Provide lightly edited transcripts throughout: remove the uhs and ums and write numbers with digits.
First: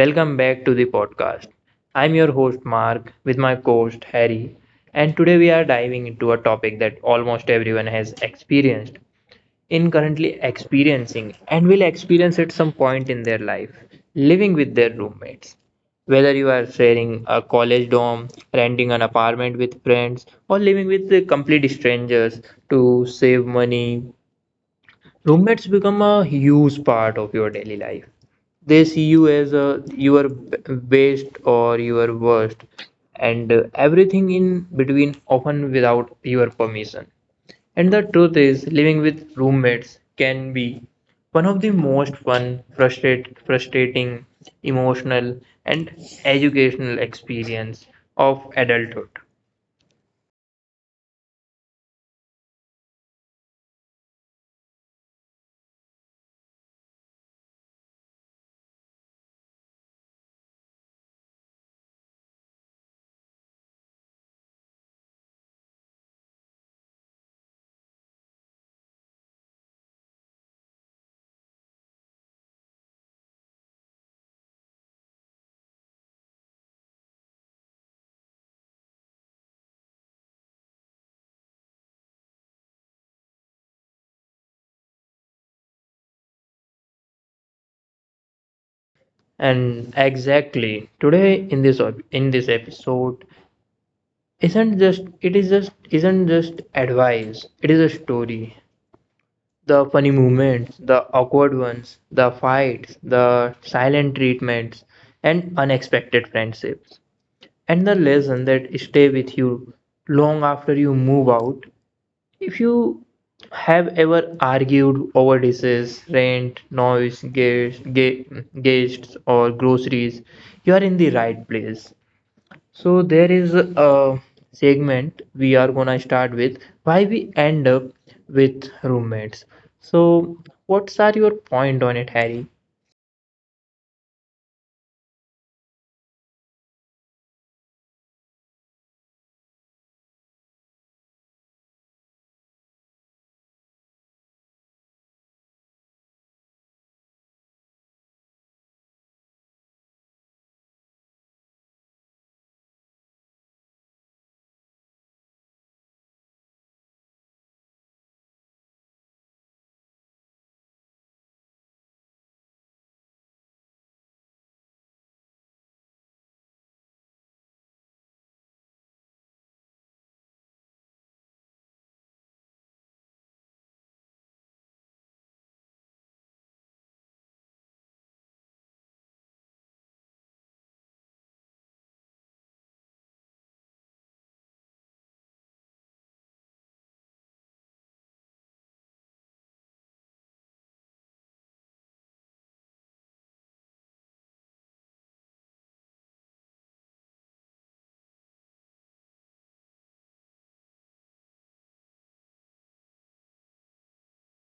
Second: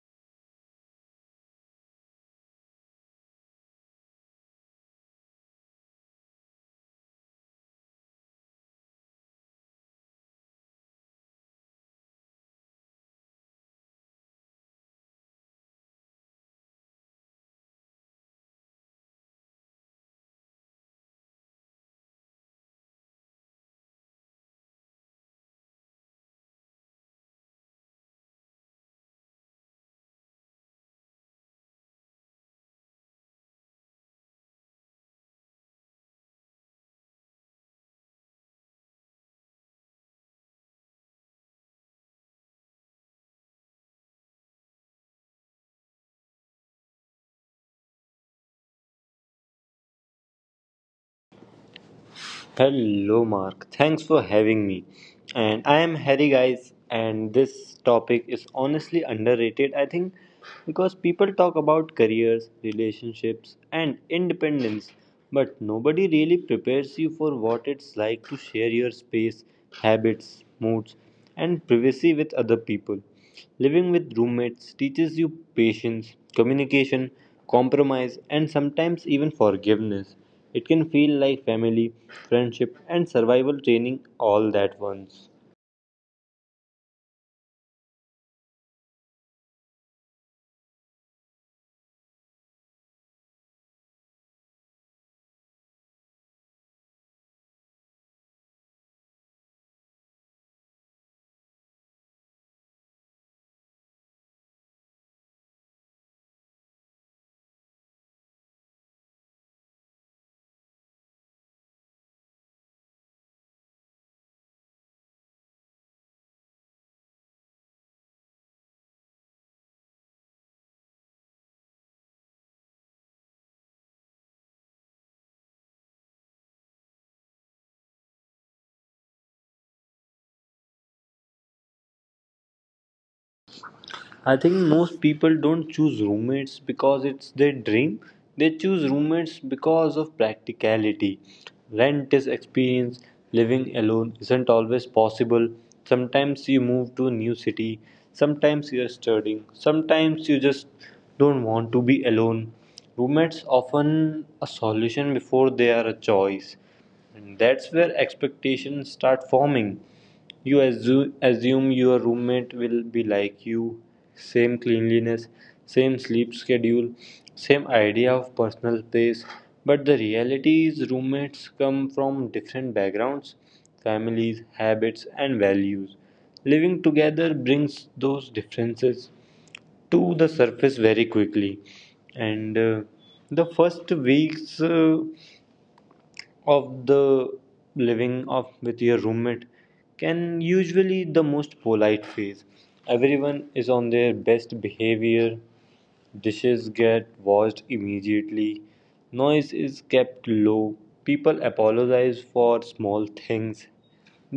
Welcome back to the podcast. I'm your host, Mark, with my co host, Harry, and today we are diving into a topic that almost everyone has experienced, in currently experiencing, and will experience at some point in their life living with their roommates. Whether you are sharing a college dorm, renting an apartment with friends, or living with the complete strangers to save money, roommates become a huge part of your daily life. They see you as a, your best or your worst, and everything in between, often without your permission. And the truth is, living with roommates can be one of the most fun, frustrating, emotional, and educational experience of adulthood. Hello, Mark. Thanks for having me. And I am Harry, guys. And this topic is honestly underrated, I think, because people talk about careers, relationships, and independence, but nobody really prepares you for what it's like to share your space, habits, moods, and privacy with other people. Living with roommates teaches you patience, communication, compromise, and sometimes even forgiveness. It can feel like family, friendship, and survival training all at once. And exactly today in this episode, isn't just it is just isn't just advice, it is a story, the funny moments, the awkward ones, the fights, the silent treatments, and unexpected friendships, and the lesson that stay with you long after you move out. If you have ever argued over dishes, rent, noise, guests, guests or groceries, you are in the right place. So there is a segment we are gonna start with, why we end up with roommates. So what's are your point on it, Harry? I think most people don't choose roommates because it's their dream. They choose roommates because of practicality. Rent is experience, living alone isn't always possible. Sometimes you move to a new city, sometimes you're studying, sometimes you just don't want to be alone. Roommates often a solution before they are a choice. And that's where expectations start forming. You assume your roommate will be like you, same cleanliness, same sleep schedule, same idea of personal space. But the reality is, roommates come from different backgrounds, families, habits, and values. Living together brings those differences to the surface very quickly, and the first weeks of the living of with your roommate can usually the most polite phase. Everyone is on their best behavior, dishes get washed immediately, noise is kept low, people apologize for small things,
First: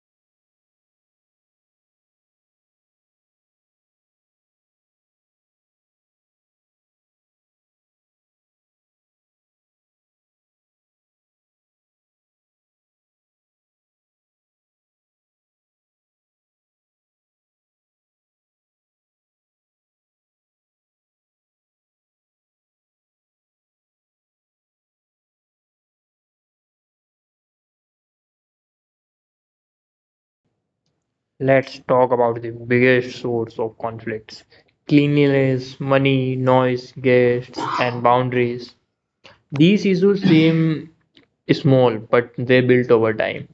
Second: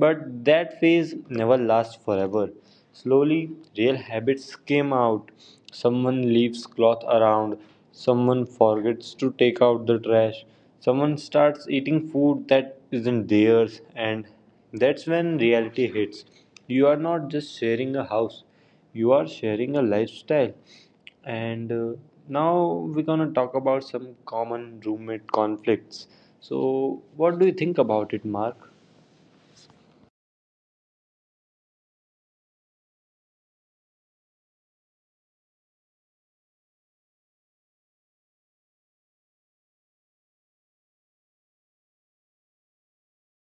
but that phase never lasts forever. Slowly, real habits came out. Someone leaves cloth around, someone forgets to take out the trash, someone starts eating food that isn't theirs, and that's when reality hits. You are not just sharing a house, you are sharing a lifestyle. And Now we're gonna talk about some common roommate conflicts. So, what do you think about it, Mark? Let's talk about the biggest source of conflicts. Cleanliness, money, noise, guests, and boundaries. These issues seem small, but they built over time.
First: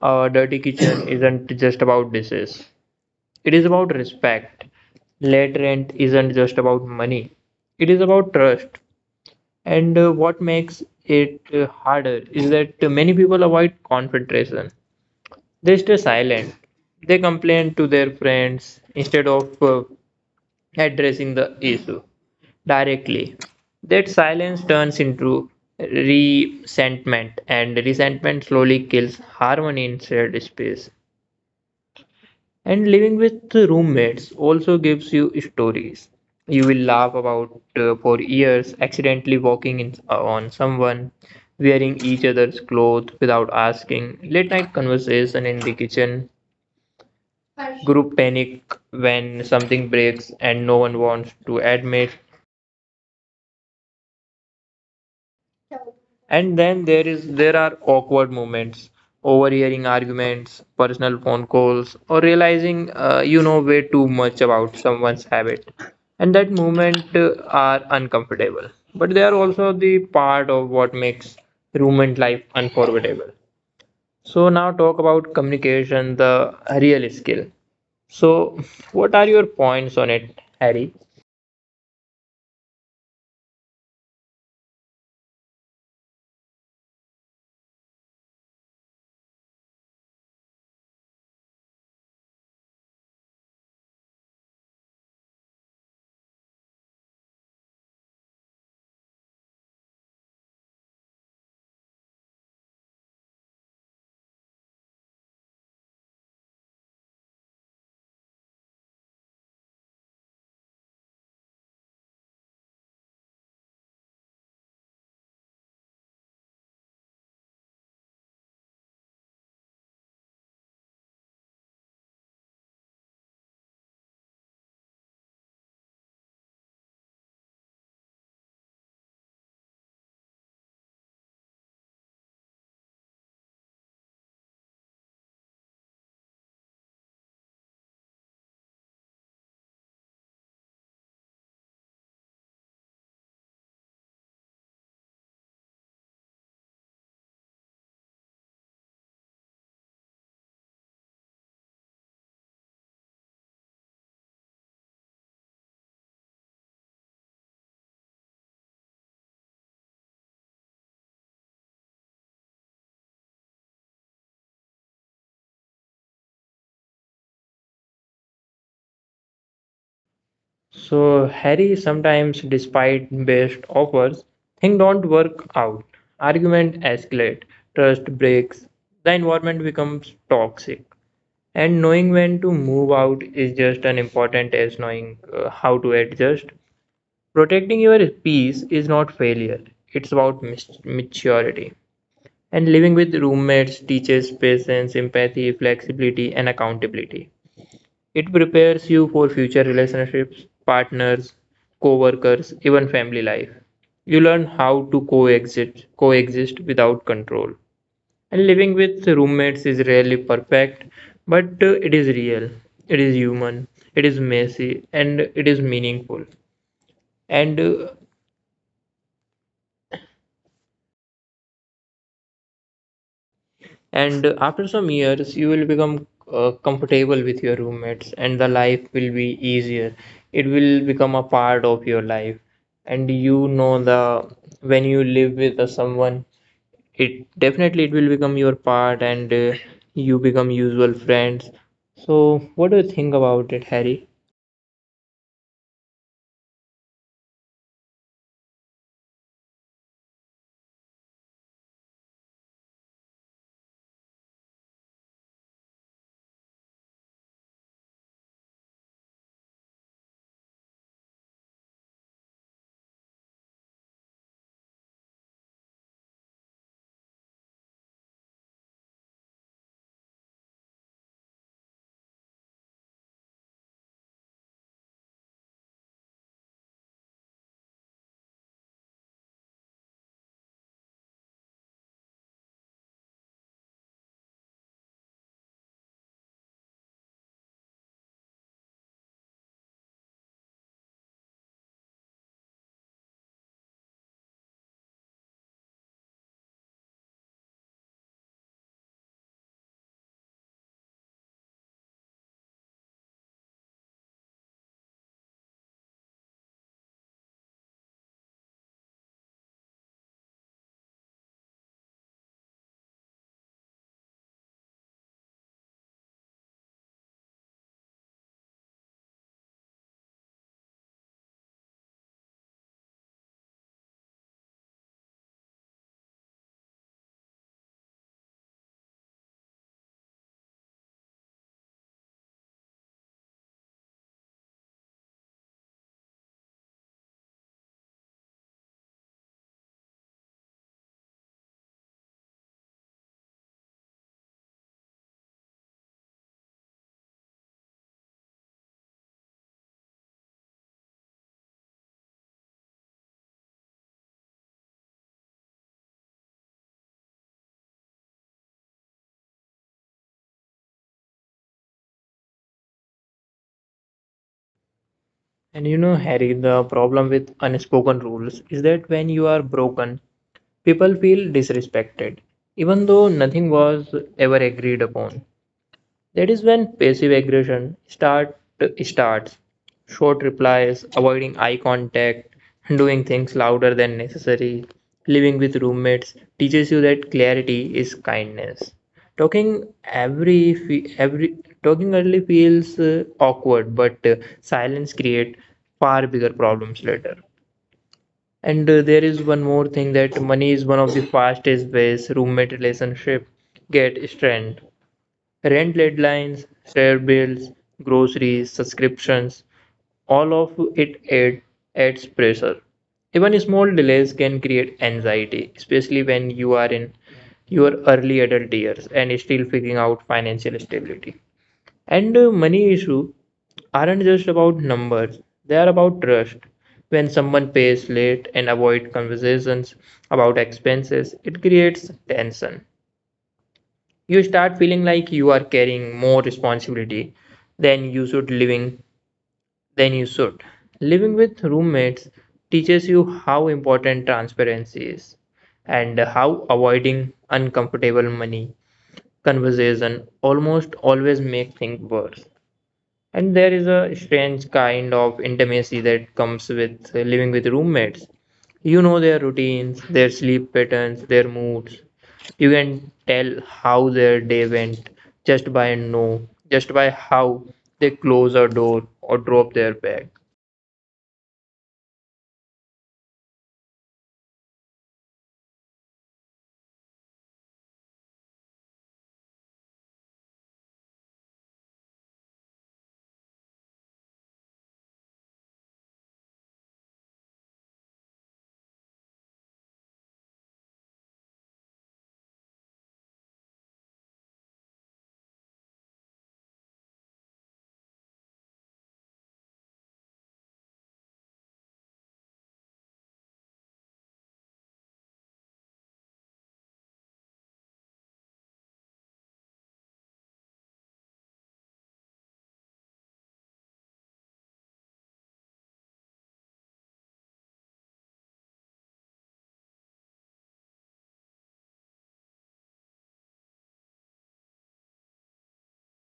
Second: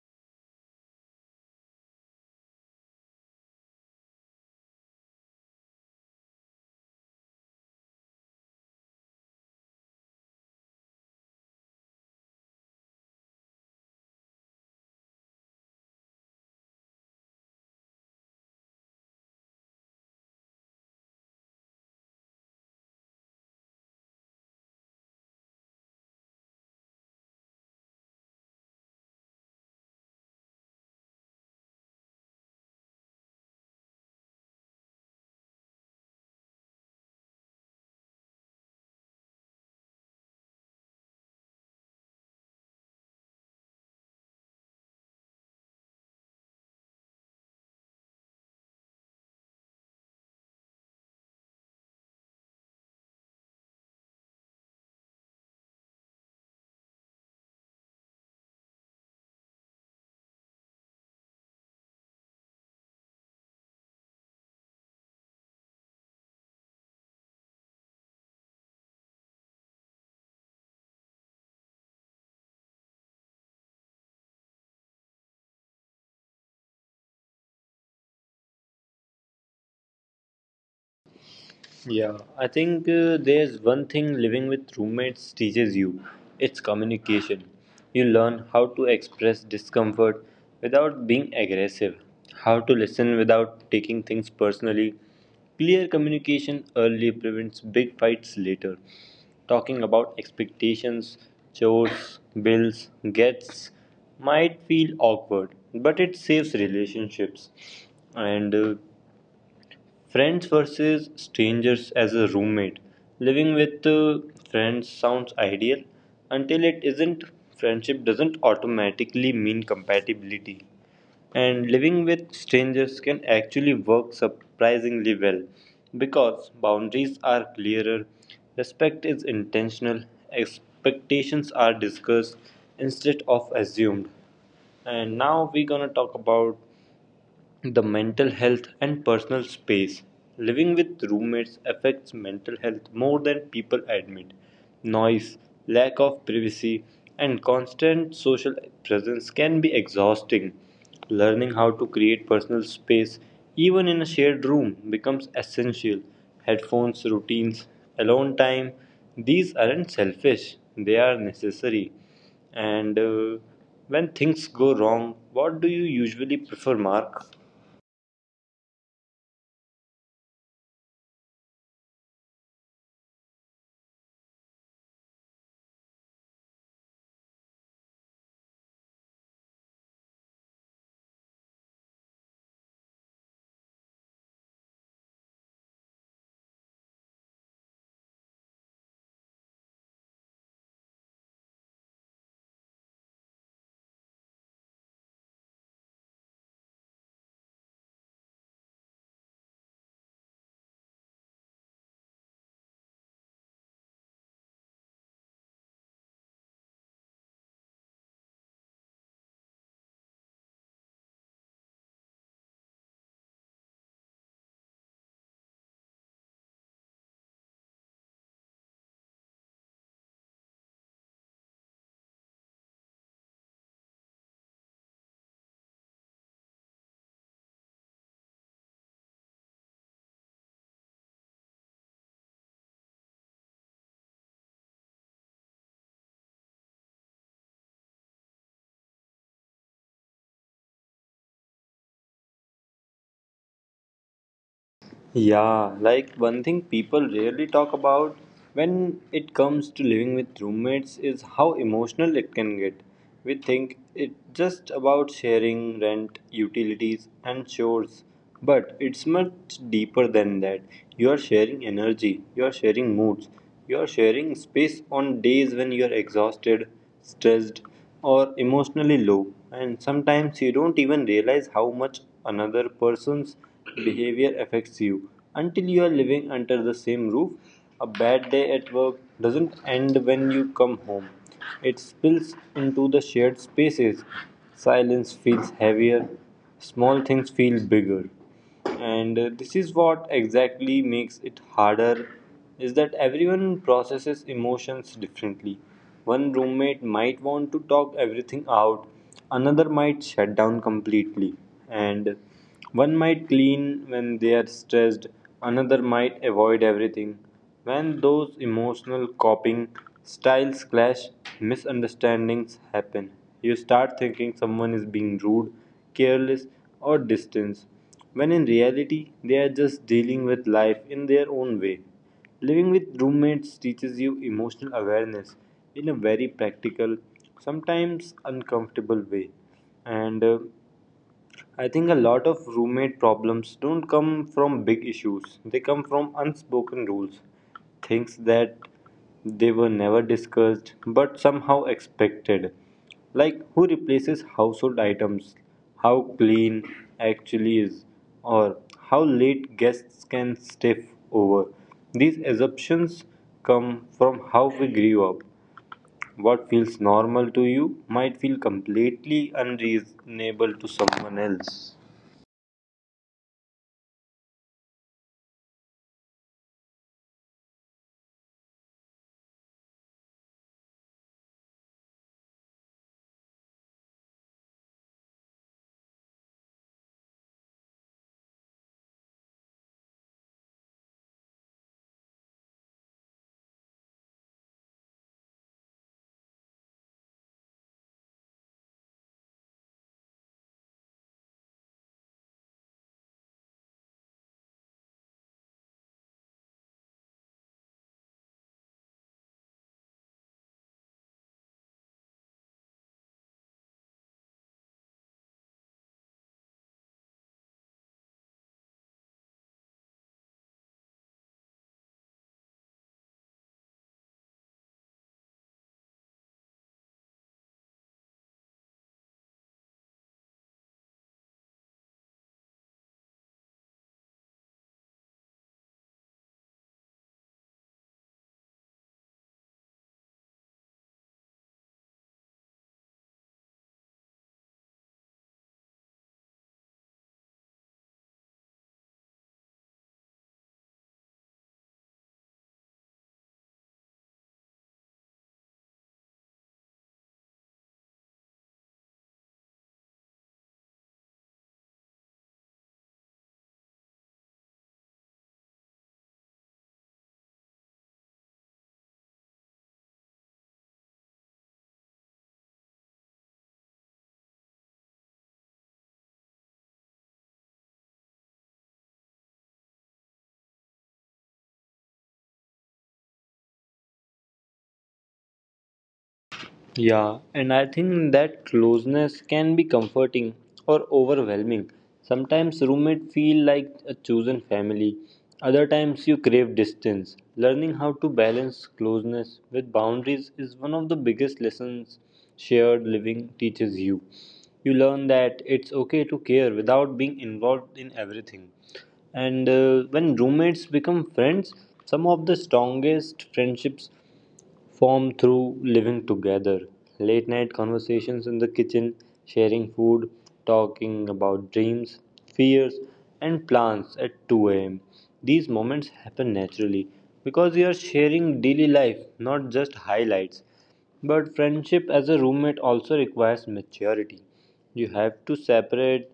A dirty kitchen isn't just about dishes. It is about respect. Lead rent isn't just about money, it is about trust. And what makes it harder is that many people avoid confrontation. They stay silent. They complain to their friends instead of addressing the issue directly. That silence turns into resentment, and resentment slowly kills harmony in shared space. And living with roommates also gives you stories. You will laugh about for years, accidentally walking in, on someone, wearing each other's clothes without asking, late night conversation in the kitchen, group panic when something breaks and no one wants to admit. And then there are awkward moments, overhearing arguments, personal phone calls, or realizing way too much about someone's habit. And that moment are uncomfortable, but they are also the part of what makes roommate life unforgettable. So now talk about communication, the real skill. So what are your points on it, Harry? Yeah, I think there's one thing living with roommates teaches you, it's communication. You learn how to express discomfort without being aggressive, how to listen without taking things personally. Clear communication early prevents big fights later. Talking about expectations, chores, bills, gets might feel awkward, but it saves relationships. And Friends versus strangers as a roommate. Living with friends sounds ideal until it isn't. Friendship doesn't automatically mean compatibility. And living with strangers can actually work surprisingly well because boundaries are clearer, respect is intentional, expectations are discussed instead of assumed. And now we're gonna talk about the mental health and personal space. Living with roommates affects mental health more than people admit. Noise, lack of privacy, and constant social presence can be exhausting. Learning how to create personal space, even in a shared room, becomes essential. Headphones, routines, alone time, these aren't selfish, they are necessary. And When things go wrong, what do you usually prefer, Mark? So Harry, sometimes, despite best offers, things don't work out. Argument escalate, trust breaks, the environment becomes toxic. And knowing when to move out is just as important as knowing how to adjust. Protecting your peace is not failure, it's about maturity. And living with roommates teaches patience, empathy, flexibility, and accountability. It prepares you for future relationships, partners, co-workers, even family life. You learn how to coexist without control. And living with roommates is rarely perfect, but it is real. It is human. It is messy and it is meaningful. And uh, and after some years, you will become comfortable with your roommates and the life will be easier. It will become a part of your life. And you know, the when you live with someone, it definitely it will become your part, and you become usual friends. So what do you think about it, Harry? Yeah, like one thing people rarely talk about when it comes to living with roommates is how emotional it can get. We think it's just about sharing rent, utilities, and chores, but it's much deeper than that. You are sharing energy, you are sharing moods, you are sharing space on days when you are exhausted, stressed, or emotionally low, and sometimes you don't even realize how much another person's behavior affects you until you are living under the same roof. A bad day at work doesn't end when you come home, it spills into the shared spaces. Silence feels heavier, small things feel bigger, and this is what exactly makes it harder is that everyone processes emotions differently. One roommate might want to talk everything out, another might shut down completely, and one might clean when they are stressed, another might avoid everything. When those emotional coping styles clash, misunderstandings happen. You start thinking someone is being rude, careless, or distant when in reality they are just dealing with life in their own way. Living with roommates teaches you emotional awareness in a very practical, sometimes uncomfortable way. And I think a lot of roommate problems don't come from big issues, they come from unspoken rules, things that they were never discussed but somehow expected. Like who replaces household items, how clean actually is, or how late guests can stay over. These assumptions come from how we grew up. What feels normal to you might feel completely unreasonable to someone else. And you know, Harry, the problem with unspoken rules is that when you are broken, people feel disrespected, even though nothing was ever agreed upon. That is when passive aggression starts. Short replies, avoiding eye contact, doing things louder than necessary, living with roommates teaches you that clarity is kindness. Talking every fe- every Talking early feels awkward, but silence create far bigger problems later. And there is one more thing, that money is one of the fastest ways roommate relationship get strained. Rent deadlines, share bills, groceries, subscriptions, all of it adds pressure. Even small delays can create anxiety, especially when you are in your early adult years and still figuring out financial stability. And money issues aren't just about numbers, they are about trust. When someone pays late and avoid conversations about expenses, it creates tension. You start feeling like you are carrying more responsibility than you should living than you should. Living with roommates teaches you how important transparency is and how avoiding uncomfortable money conversation almost always make things worse. And there is a strange kind of intimacy that comes with living with roommates. You know their routines, their sleep patterns, their moods. You can tell how their day went just by a no, just by how they close a door or drop their bag. Yeah, and I think that closeness can be comforting or overwhelming. Sometimes roommates feel like a chosen family, other times you crave distance. Learning how to balance closeness with boundaries is one of the biggest lessons shared living teaches you. You learn that it's okay to care without being involved in everything. And When roommates become friends, some of the strongest friendships form through living together. Late night conversations in the kitchen, sharing food, talking about dreams, fears, and plans at 2 am. These moments happen naturally because you are sharing daily life, not just highlights. But friendship as a roommate also requires maturity. You have to separate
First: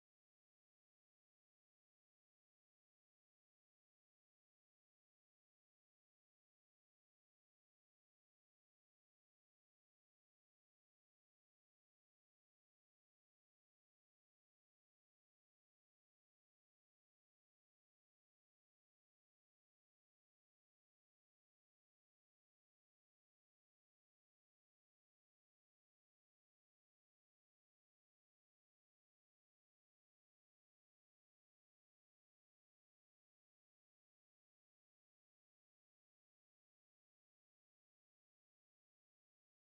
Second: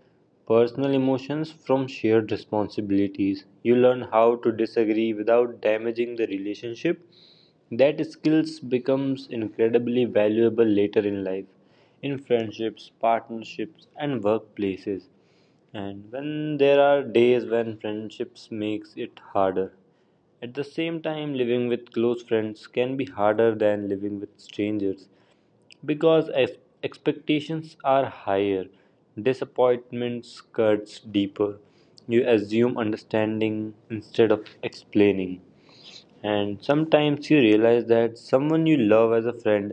personal emotions from shared responsibilities. You learn how to disagree without damaging the relationship. That skills becomes incredibly valuable later in life, in friendships, partnerships, and workplaces. And when there are days when friendships makes it harder. At the same time, living with close friends can be harder than living with strangers because expectations are higher, disappointments cuts deeper. You assume understanding instead of explaining, and sometimes you realize that someone you love as a friend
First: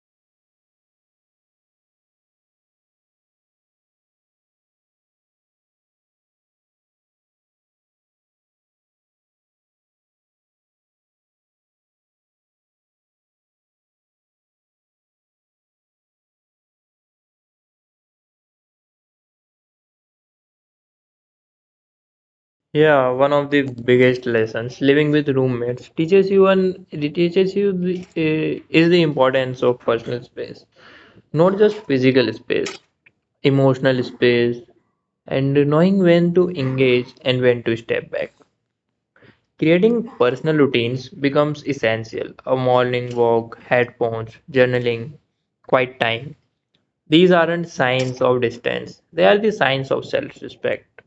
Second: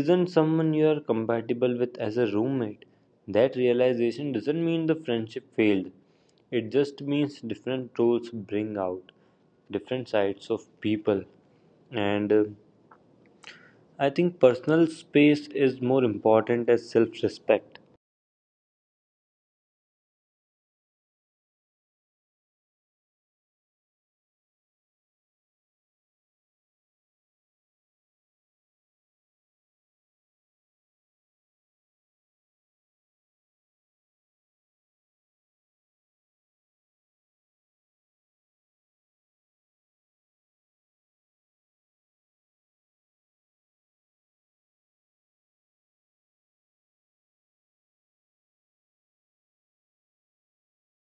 isn't someone you are compatible with as a roommate. That realization doesn't mean the friendship failed, it just means different roles bring out different sides of people. And I think personal space is more important as self respect. Yeah, one of the biggest lessons living with roommates teaches you, and it teaches you is the importance of personal space, not just physical space, emotional space, and knowing when to engage and when to step back. Creating personal routines becomes essential. A morning walk, headphones, journaling, quiet time. These aren't signs of distance, they are the signs of self respect.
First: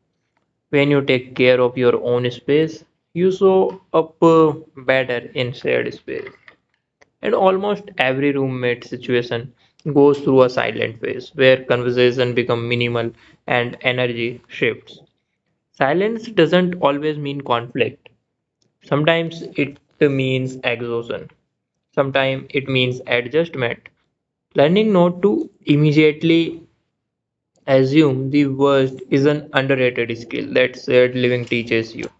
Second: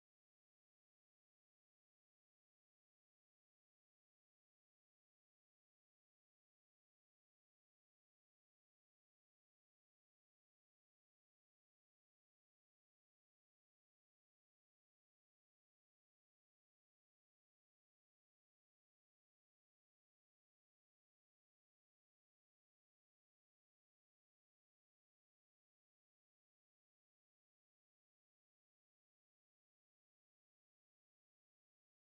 When you take care of your own space, you show up better in shared space. And almost every roommate situation goes through a silent phase where conversation become minimal and energy shifts. Silence doesn't always mean conflict. Sometimes it means exhaustion, sometimes it means adjustment. Learning not to immediately assume the worst is an underrated skill that shared living teaches you.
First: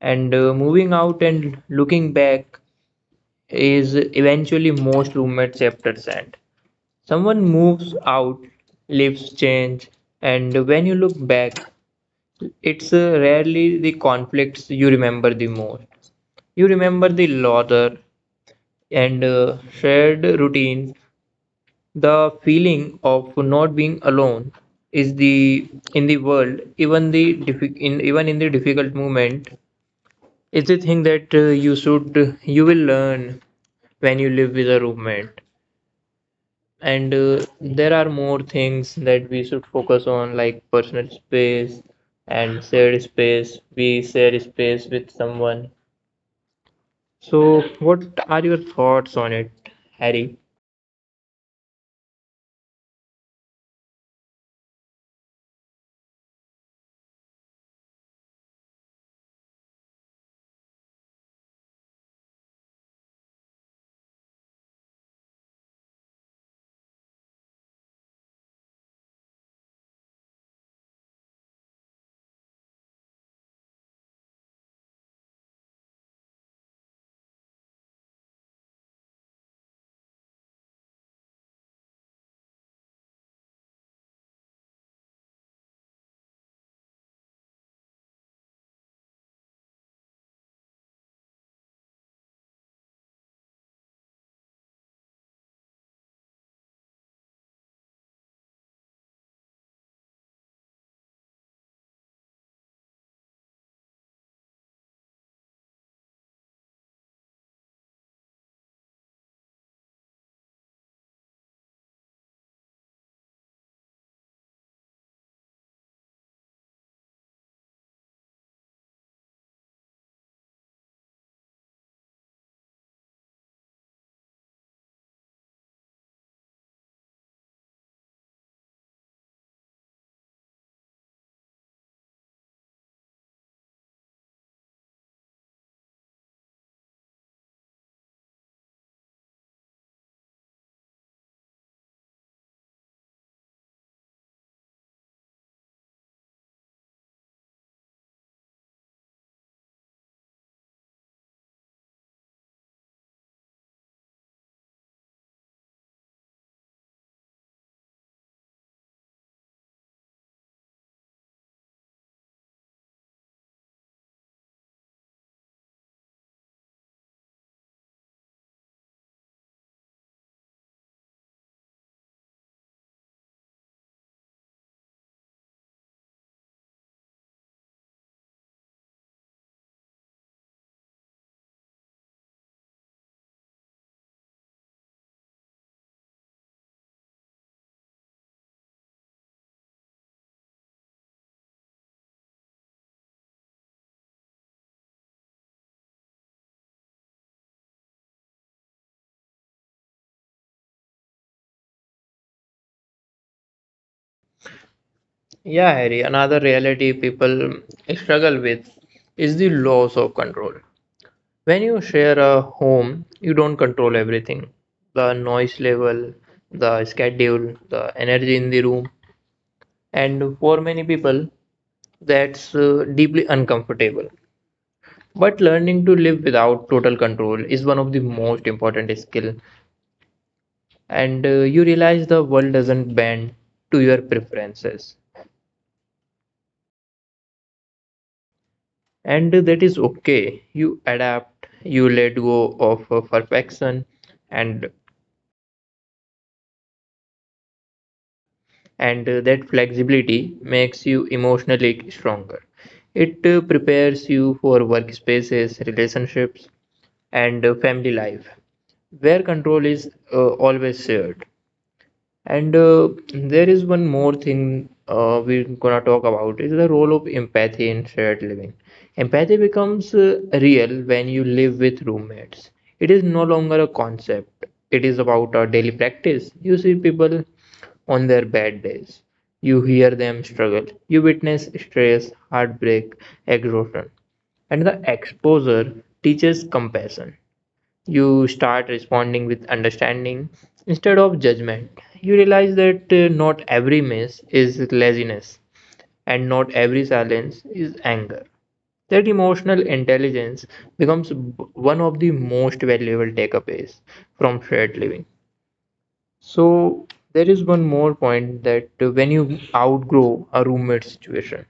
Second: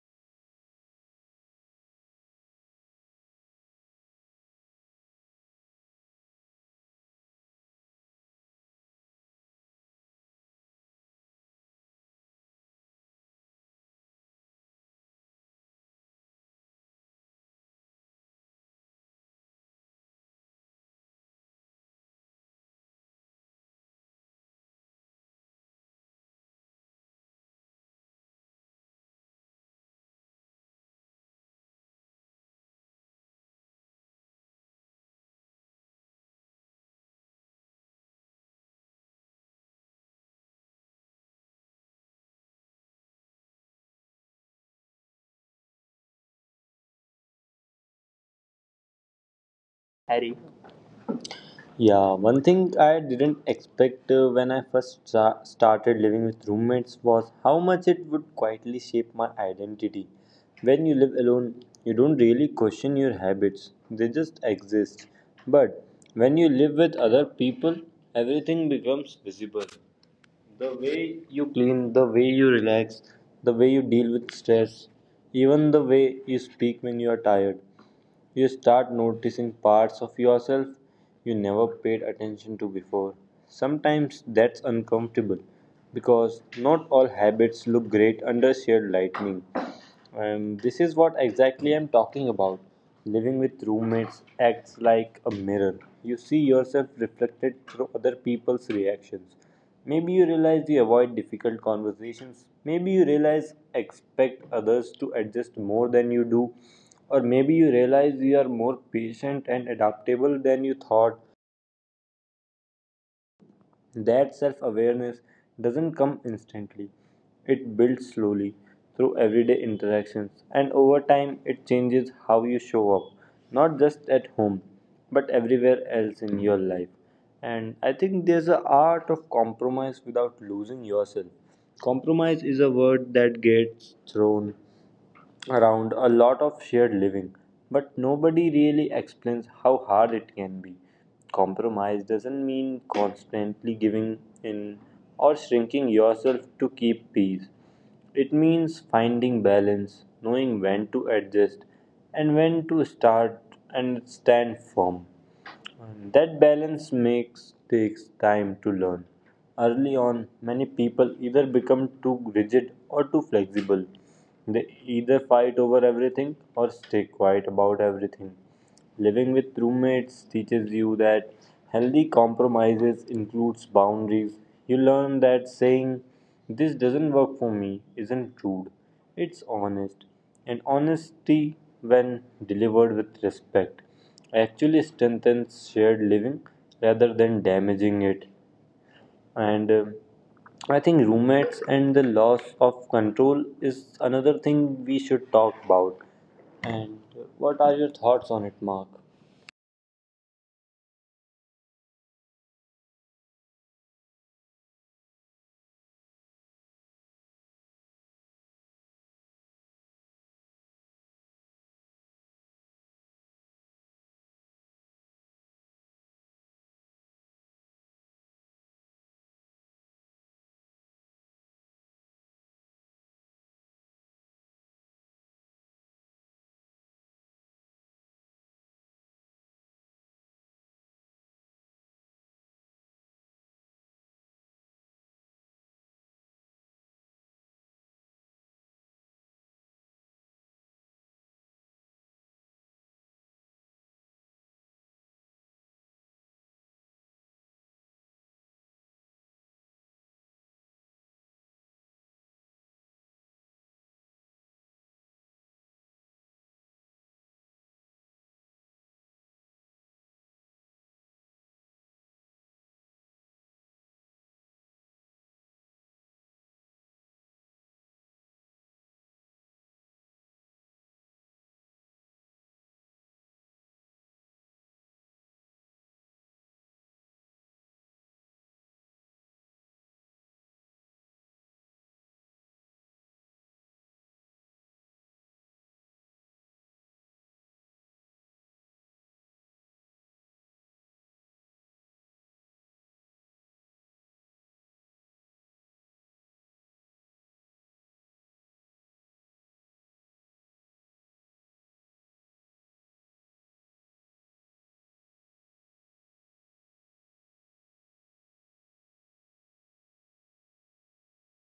And moving out and looking back is, eventually most roommate chapters end. Someone moves out, lives change, and when you look back, it's rarely the conflicts you remember the most. You remember the laughter and shared routines. The feeling of not being alone is the in the world, even the diffi- in even in the difficult moment, is the thing that you will learn when you live with a roommate. And there are more things that we should focus on, like personal space and shared space. We share space with someone. So, what are your thoughts on it, Harry? Harry. Yeah, one thing I didn't expect when I first started living with roommates was how much it would quietly shape my identity. When you live alone, you don't really question your habits, they just exist. But when you live with other people, everything becomes visible, the way you clean, the way you relax, the way you deal with stress, even the way you speak when you are tired. You start noticing parts of yourself you never paid attention to before. Sometimes that's uncomfortable because not all habits look great under shared lightning. And this is what exactly I'm talking about. Living with roommates acts like a mirror. You see yourself reflected through other people's reactions. Maybe you realize you avoid difficult conversations. Maybe you realize expect others to adjust more than you do. Or maybe you realize you are more patient and adaptable than you thought. That self awareness doesn't come instantly, it builds slowly through everyday interactions, and over time, it changes how you show up, not just at home, but everywhere else in your life. And I think there's an art of compromise without losing yourself. Compromise is a word that gets thrown around a lot of shared living, but nobody really explains how hard it can be. Compromise doesn't mean constantly giving in or shrinking yourself to keep peace. It means finding balance, knowing when to adjust and when to start and stand firm. And that balance makes takes time to learn. Early on, many people either become too rigid or too flexible. They either fight over everything or stay quiet about everything. Living with roommates teaches you that healthy compromises includes boundaries. You learn that saying this doesn't work for me isn't rude. It's honest. And honesty when delivered with respect actually strengthens shared living rather than damaging it. And I think roommates and the loss of control is another thing we should talk about, and what are your thoughts on it, Mark? Yeah, Harry, another reality people struggle with is the loss of control. When you share a home, you don't control everything, the noise level, the schedule, the energy in the room. And for many people, that's deeply uncomfortable. But learning to live without total control is one of the most important skill. And you realize the world doesn't bend to your preferences, and that is okay. You adapt, you let go of perfection. and and that flexibility makes you emotionally stronger. It prepares you for workspaces, relationships, and family life, where control is always shared. And there is one more thing we're gonna talk about, is the role of empathy in shared living. Empathy becomes real when you live with roommates. It is no longer a concept. It is about a daily practice. You see people on their bad days. You hear them struggle. You witness stress, heartbreak, exhaustion. And the exposure teaches compassion. You start responding with understanding instead of judgment. You realize that not every miss is laziness and not every silence is anger. That emotional intelligence becomes one of the most valuable takeaways from shared living. So, there is one more point, that when you outgrow a roommate situation.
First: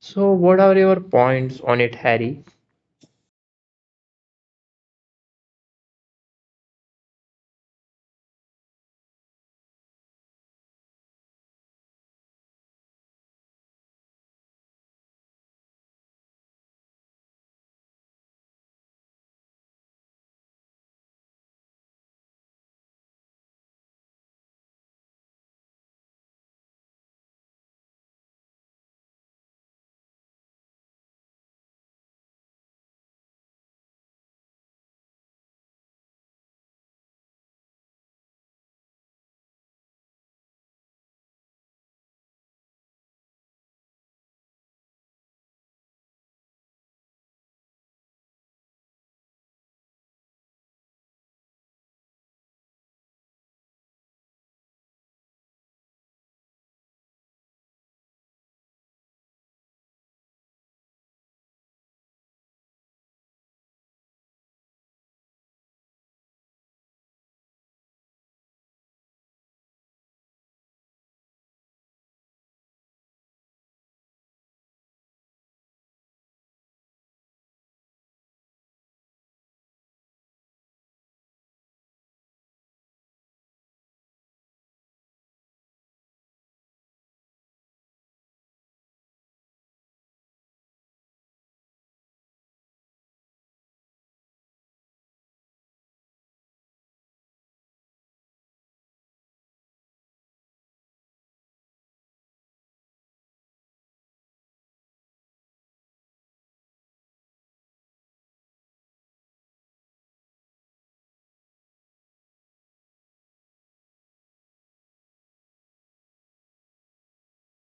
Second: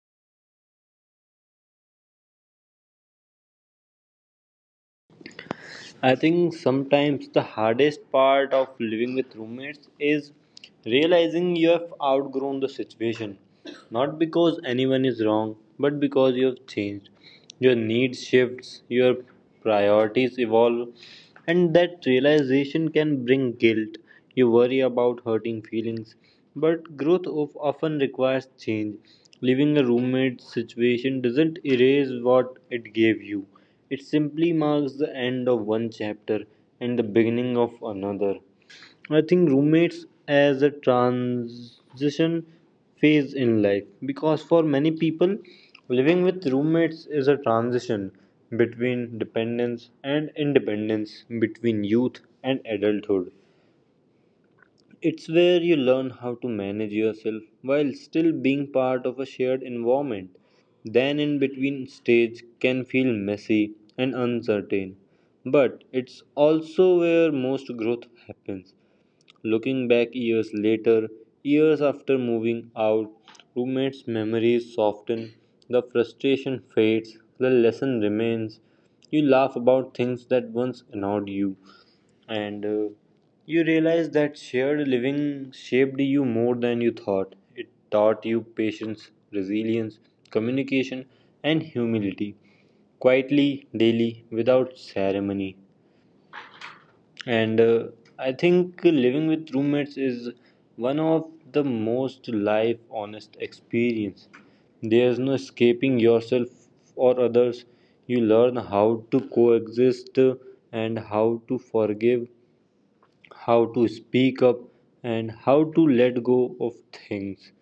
So, what are your points on it, Harry? I think sometimes the hardest part of living with roommates is realizing you have outgrown the situation. Not because anyone is wrong, but because you have changed. Your needs shifts, your priorities evolve, and that realization can bring guilt. You worry about hurting feelings, but growth of often requires change. Leaving a roommate situation doesn't erase what it gave you, it simply marks the end of one chapter and the beginning of another. I think roommates as a transition phase in life because for many people, living with roommates is a transition between dependence and independence, between youth and adulthood. It's where you learn how to manage yourself while still being part of a shared environment. Then, in between stage can feel messy and uncertain, but it's also where most growth happens. Looking back years later, years after moving out, roommates' memories soften, the frustration fades, the lesson remains. You laugh about things that once annoyed you, and you realize that shared living shaped you more than you thought. It taught you patience, resilience, communication, and humility quietly, daily, without ceremony. And I think living with roommates is one of the most life honest experience. There's no escaping yourself or others. You learn how to coexist and how to forgive, how to speak up and how to let go of things,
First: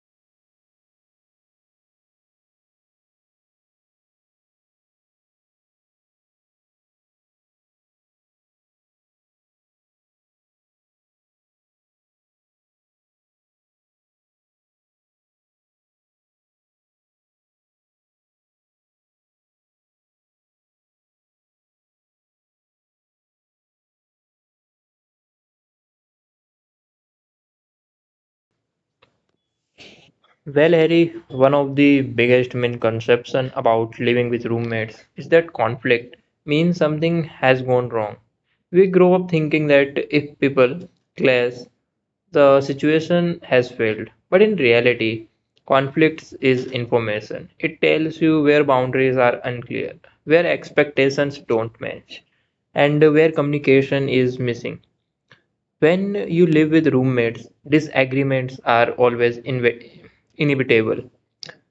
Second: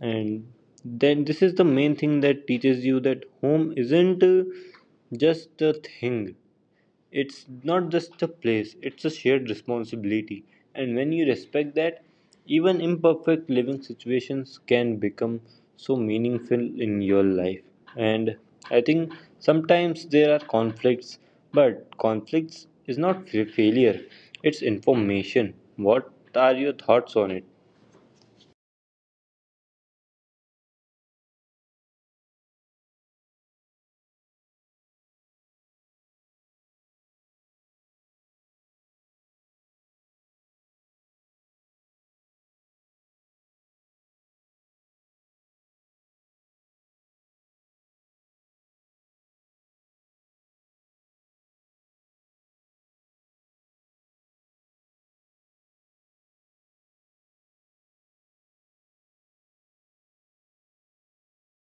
and then this is the main thing that teaches you that home isn't just a thing. It's not just a place, it's a shared responsibility. And when you respect that, even imperfect living situations can become so meaningful in your life. And I think sometimes there are conflicts, but conflicts is not failure, it's information. What are your thoughts on it? Well, Harry, one of the biggest misconceptions about living with roommates is that conflict means something has gone wrong. We grow up thinking that if people clash, the situation has failed. But in reality, conflicts is information. It tells you where boundaries are unclear, where expectations don't match, and where communication is missing. When you live with roommates, disagreements are always inevitable.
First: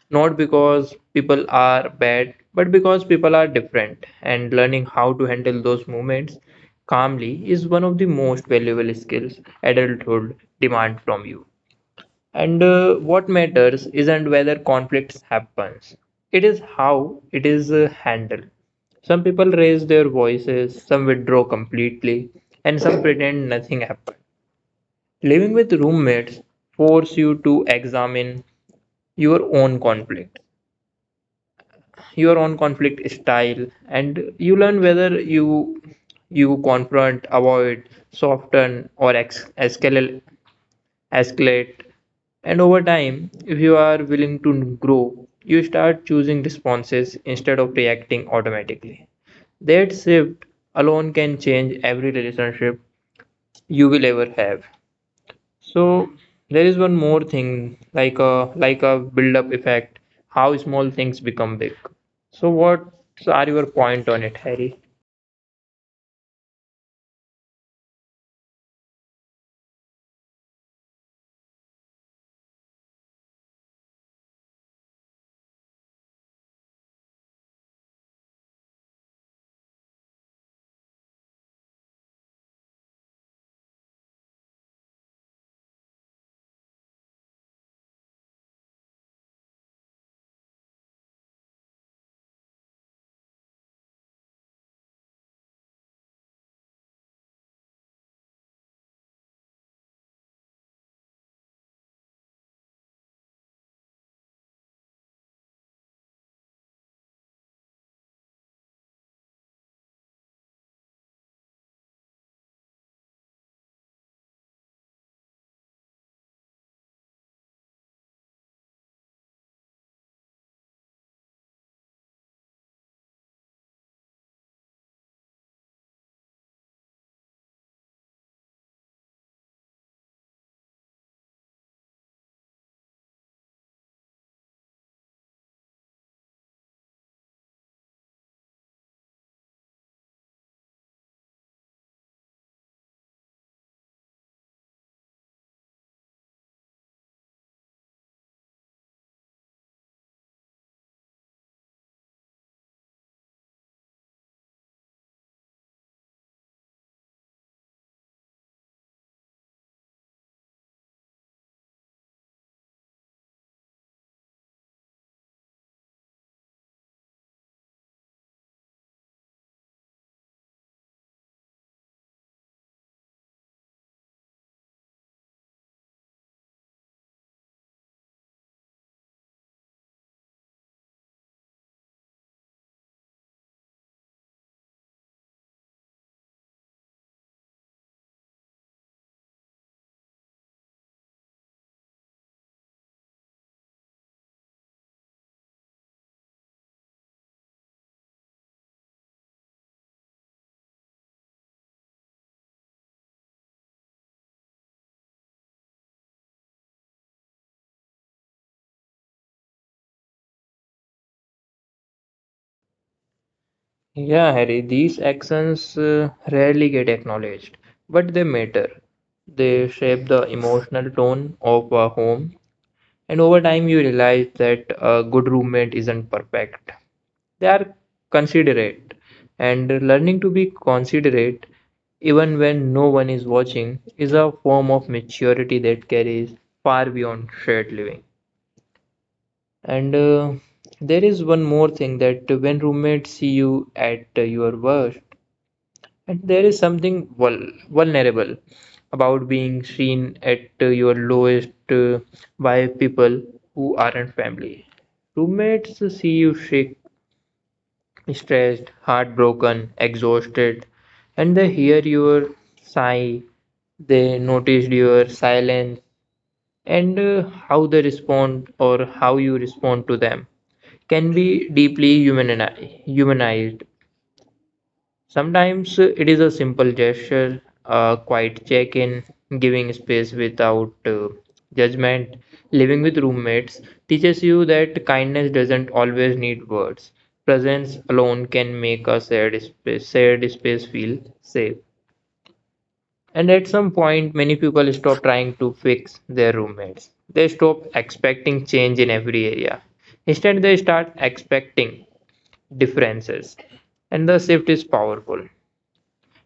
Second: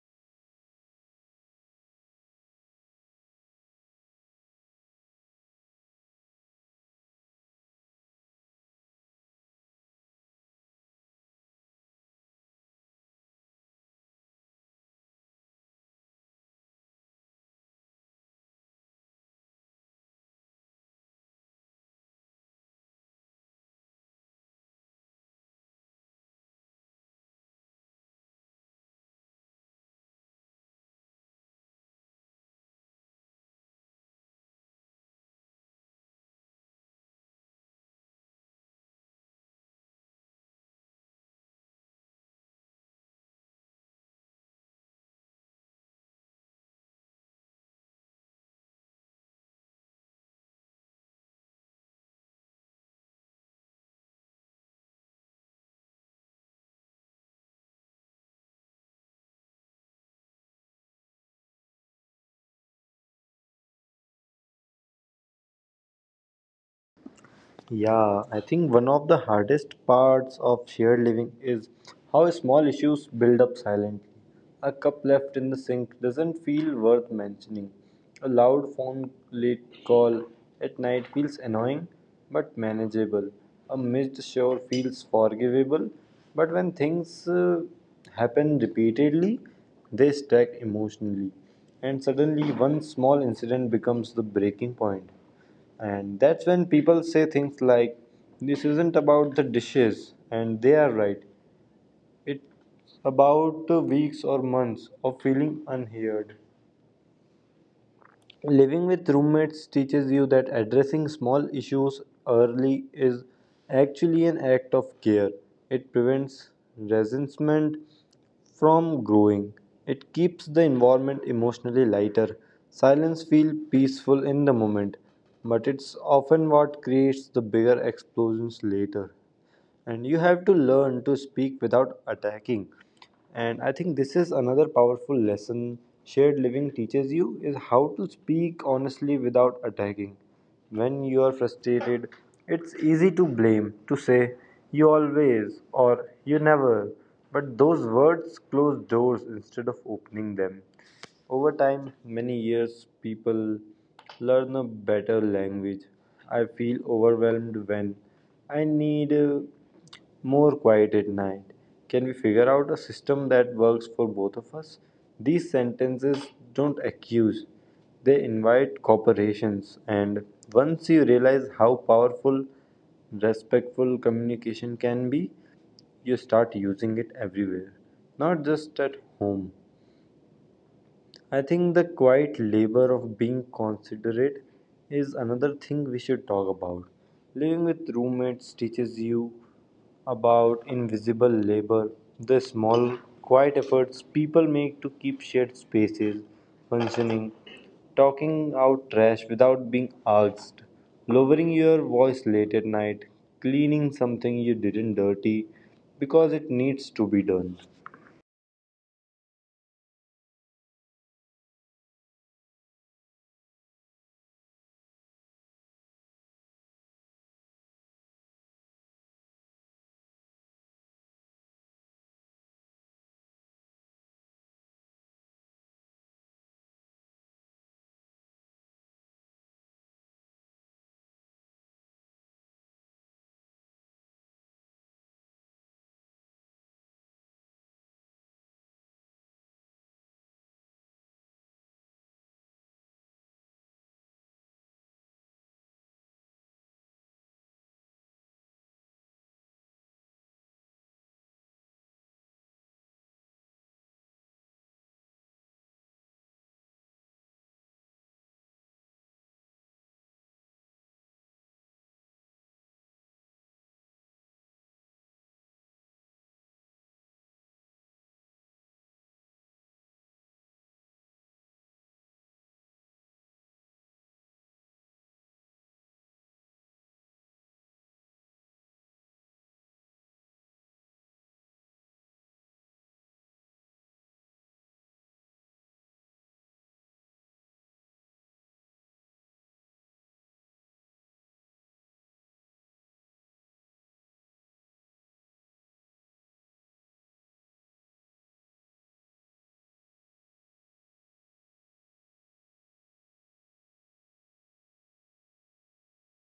Not because people are bad, but because people are different. And learning how to handle those moments calmly is one of the most valuable skills adulthood demands from you. And what matters isn't whether conflicts happens. It is how it is handled. Some people raise their voices, some withdraw completely, and some pretend nothing happened. Living with roommates force you to examine your own conflict, your own conflict style, and you learn whether you confront, avoid, soften, or escalate. And over time, if you are willing to grow, you start choosing responses instead of reacting automatically. That shift alone can change every relationship you will ever have. So there is one more thing, like a build-up effect, how small things become big. So what are your point on it, Harry? Yeah, I think one of the hardest parts of shared living is how small issues build up silently. A cup left in the sink doesn't feel worth mentioning. A loud phone late call at night feels annoying but manageable. A missed shower feels forgivable, but when things happen repeatedly, they stack emotionally. And suddenly, one small incident becomes the breaking point. And that's when people say things like, this isn't about the dishes, and they are right. It's about the weeks or months of feeling unheard. Living with roommates teaches you that addressing small issues early is actually an act of care. It prevents resentment from growing. It keeps the environment emotionally lighter. Silence feels peaceful in the moment, but it's often what creates the bigger explosions later, and you have to learn to speak without attacking. And I think this is another powerful lesson shared living teaches you is how to speak honestly without attacking. When you are frustrated, it's easy to blame, to say you always or you never, but those words close doors instead of opening them. Over time, many years, people learn a better language. I feel overwhelmed when I need more quiet at night. Can we figure out a system that works for both of us? These sentences don't accuse, they invite corporations. And once you realize how powerful respectful communication can be, you start using it everywhere, not just at home. I think the quiet labor of being considerate is another thing we should talk about. Living with roommates teaches you about invisible labor, the small, quiet efforts people make to keep shared spaces functioning, talking out trash without being asked, lowering your voice late at night, cleaning something you didn't dirty because it needs to be done. Yeah, Harry, these actions rarely get acknowledged, but they matter. They shape the emotional tone of a home, and over time you realize that a good roommate isn't perfect. They are considerate. And learning to be considerate even when no one is watching is a form of maturity that carries far beyond shared living. And there is one more thing, that when roommates see you at your worst. And there is something vulnerable about being seen at your lowest by people who aren't family. Roommates see you shake, stressed, heartbroken, exhausted, and they hear your sigh, they notice your silence, and how they respond or how you respond to them can be deeply humanized. Sometimes it is a simple gesture, a quiet check in, giving space without judgment. Living with roommates teaches you that kindness doesn't always need words. Presence alone can make shared space feel safe. And at some point, many people stop trying to fix their roommates. They stop expecting change in every area. Instead, they start expecting differences. And the shift is powerful.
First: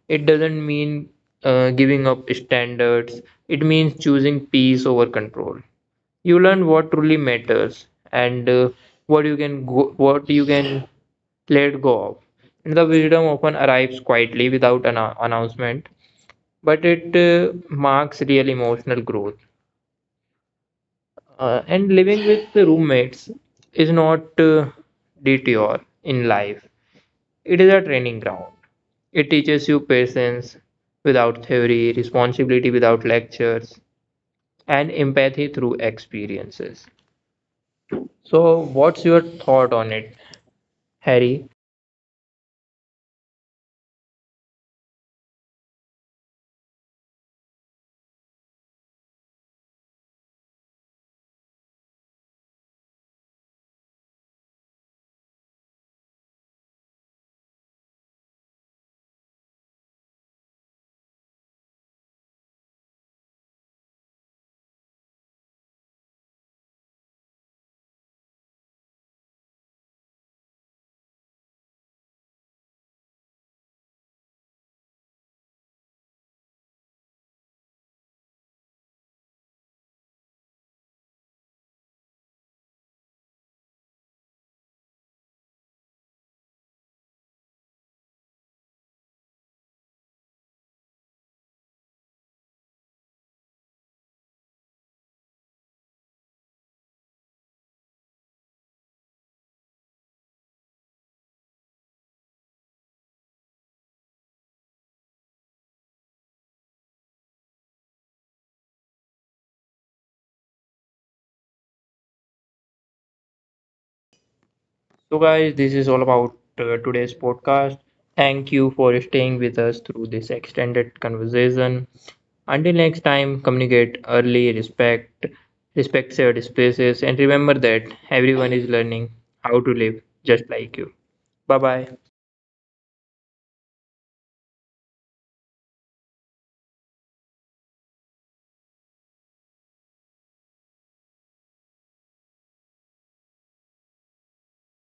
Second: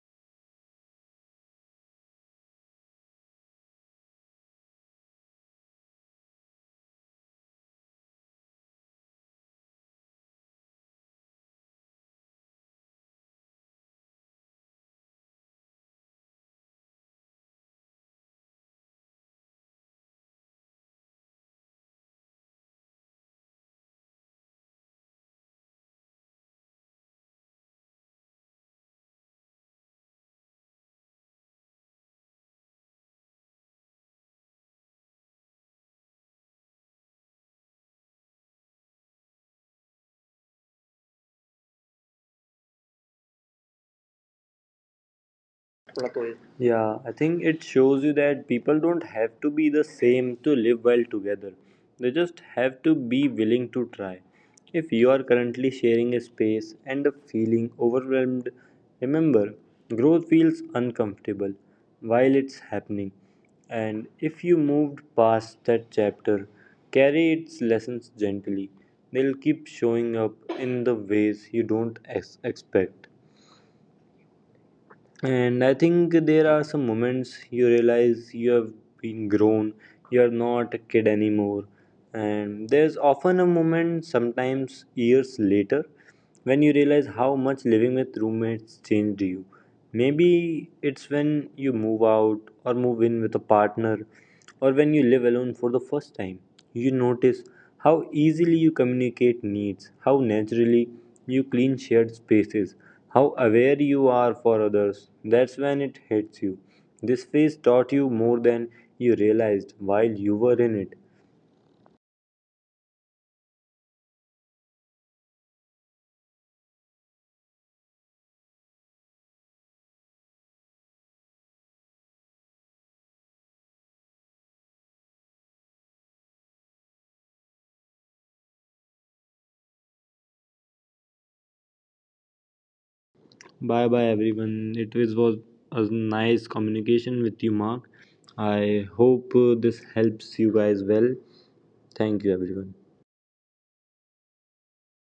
It doesn't mean giving up standards, it means choosing peace over control. You learn what truly matters and what you can let go of. And the wisdom often arrives quietly without an announcement, but it marks real emotional growth. And living with the roommates is not detour in life. It is a training ground. It teaches you patience without theory, responsibility without lectures, and empathy through experiences. So, what's your thought on it, Harry? Point. Yeah, I think it shows you that people don't have to be the same to live well together. They just have to be willing to try. If you are currently sharing a space and are feeling overwhelmed, remember growth feels uncomfortable while it's happening. And if you moved past that chapter, carry its lessons gently. They'll keep showing up in the ways you don't expect. And I think there are some moments you realize you have been grown, you are not a kid anymore. And there's often a moment, sometimes years later, when you realize how much living with roommates changed you. Maybe it's when you move out or move in with a partner or when you live alone for the first time, you notice how easily you communicate needs, how naturally you clean shared spaces, how aware you are for others. That's when it hits you. This phase taught you more than you realized while you were in it. So, guys, this is all about today's podcast. Thank you for staying with us through this extended conversation. Until next time, communicate early, respect shared spaces, and remember that everyone is learning how to live just like you. Bye bye. Bye bye, everyone. It was a nice communication with you, Mark. I hope this helps you guys well. Thank you, everyone.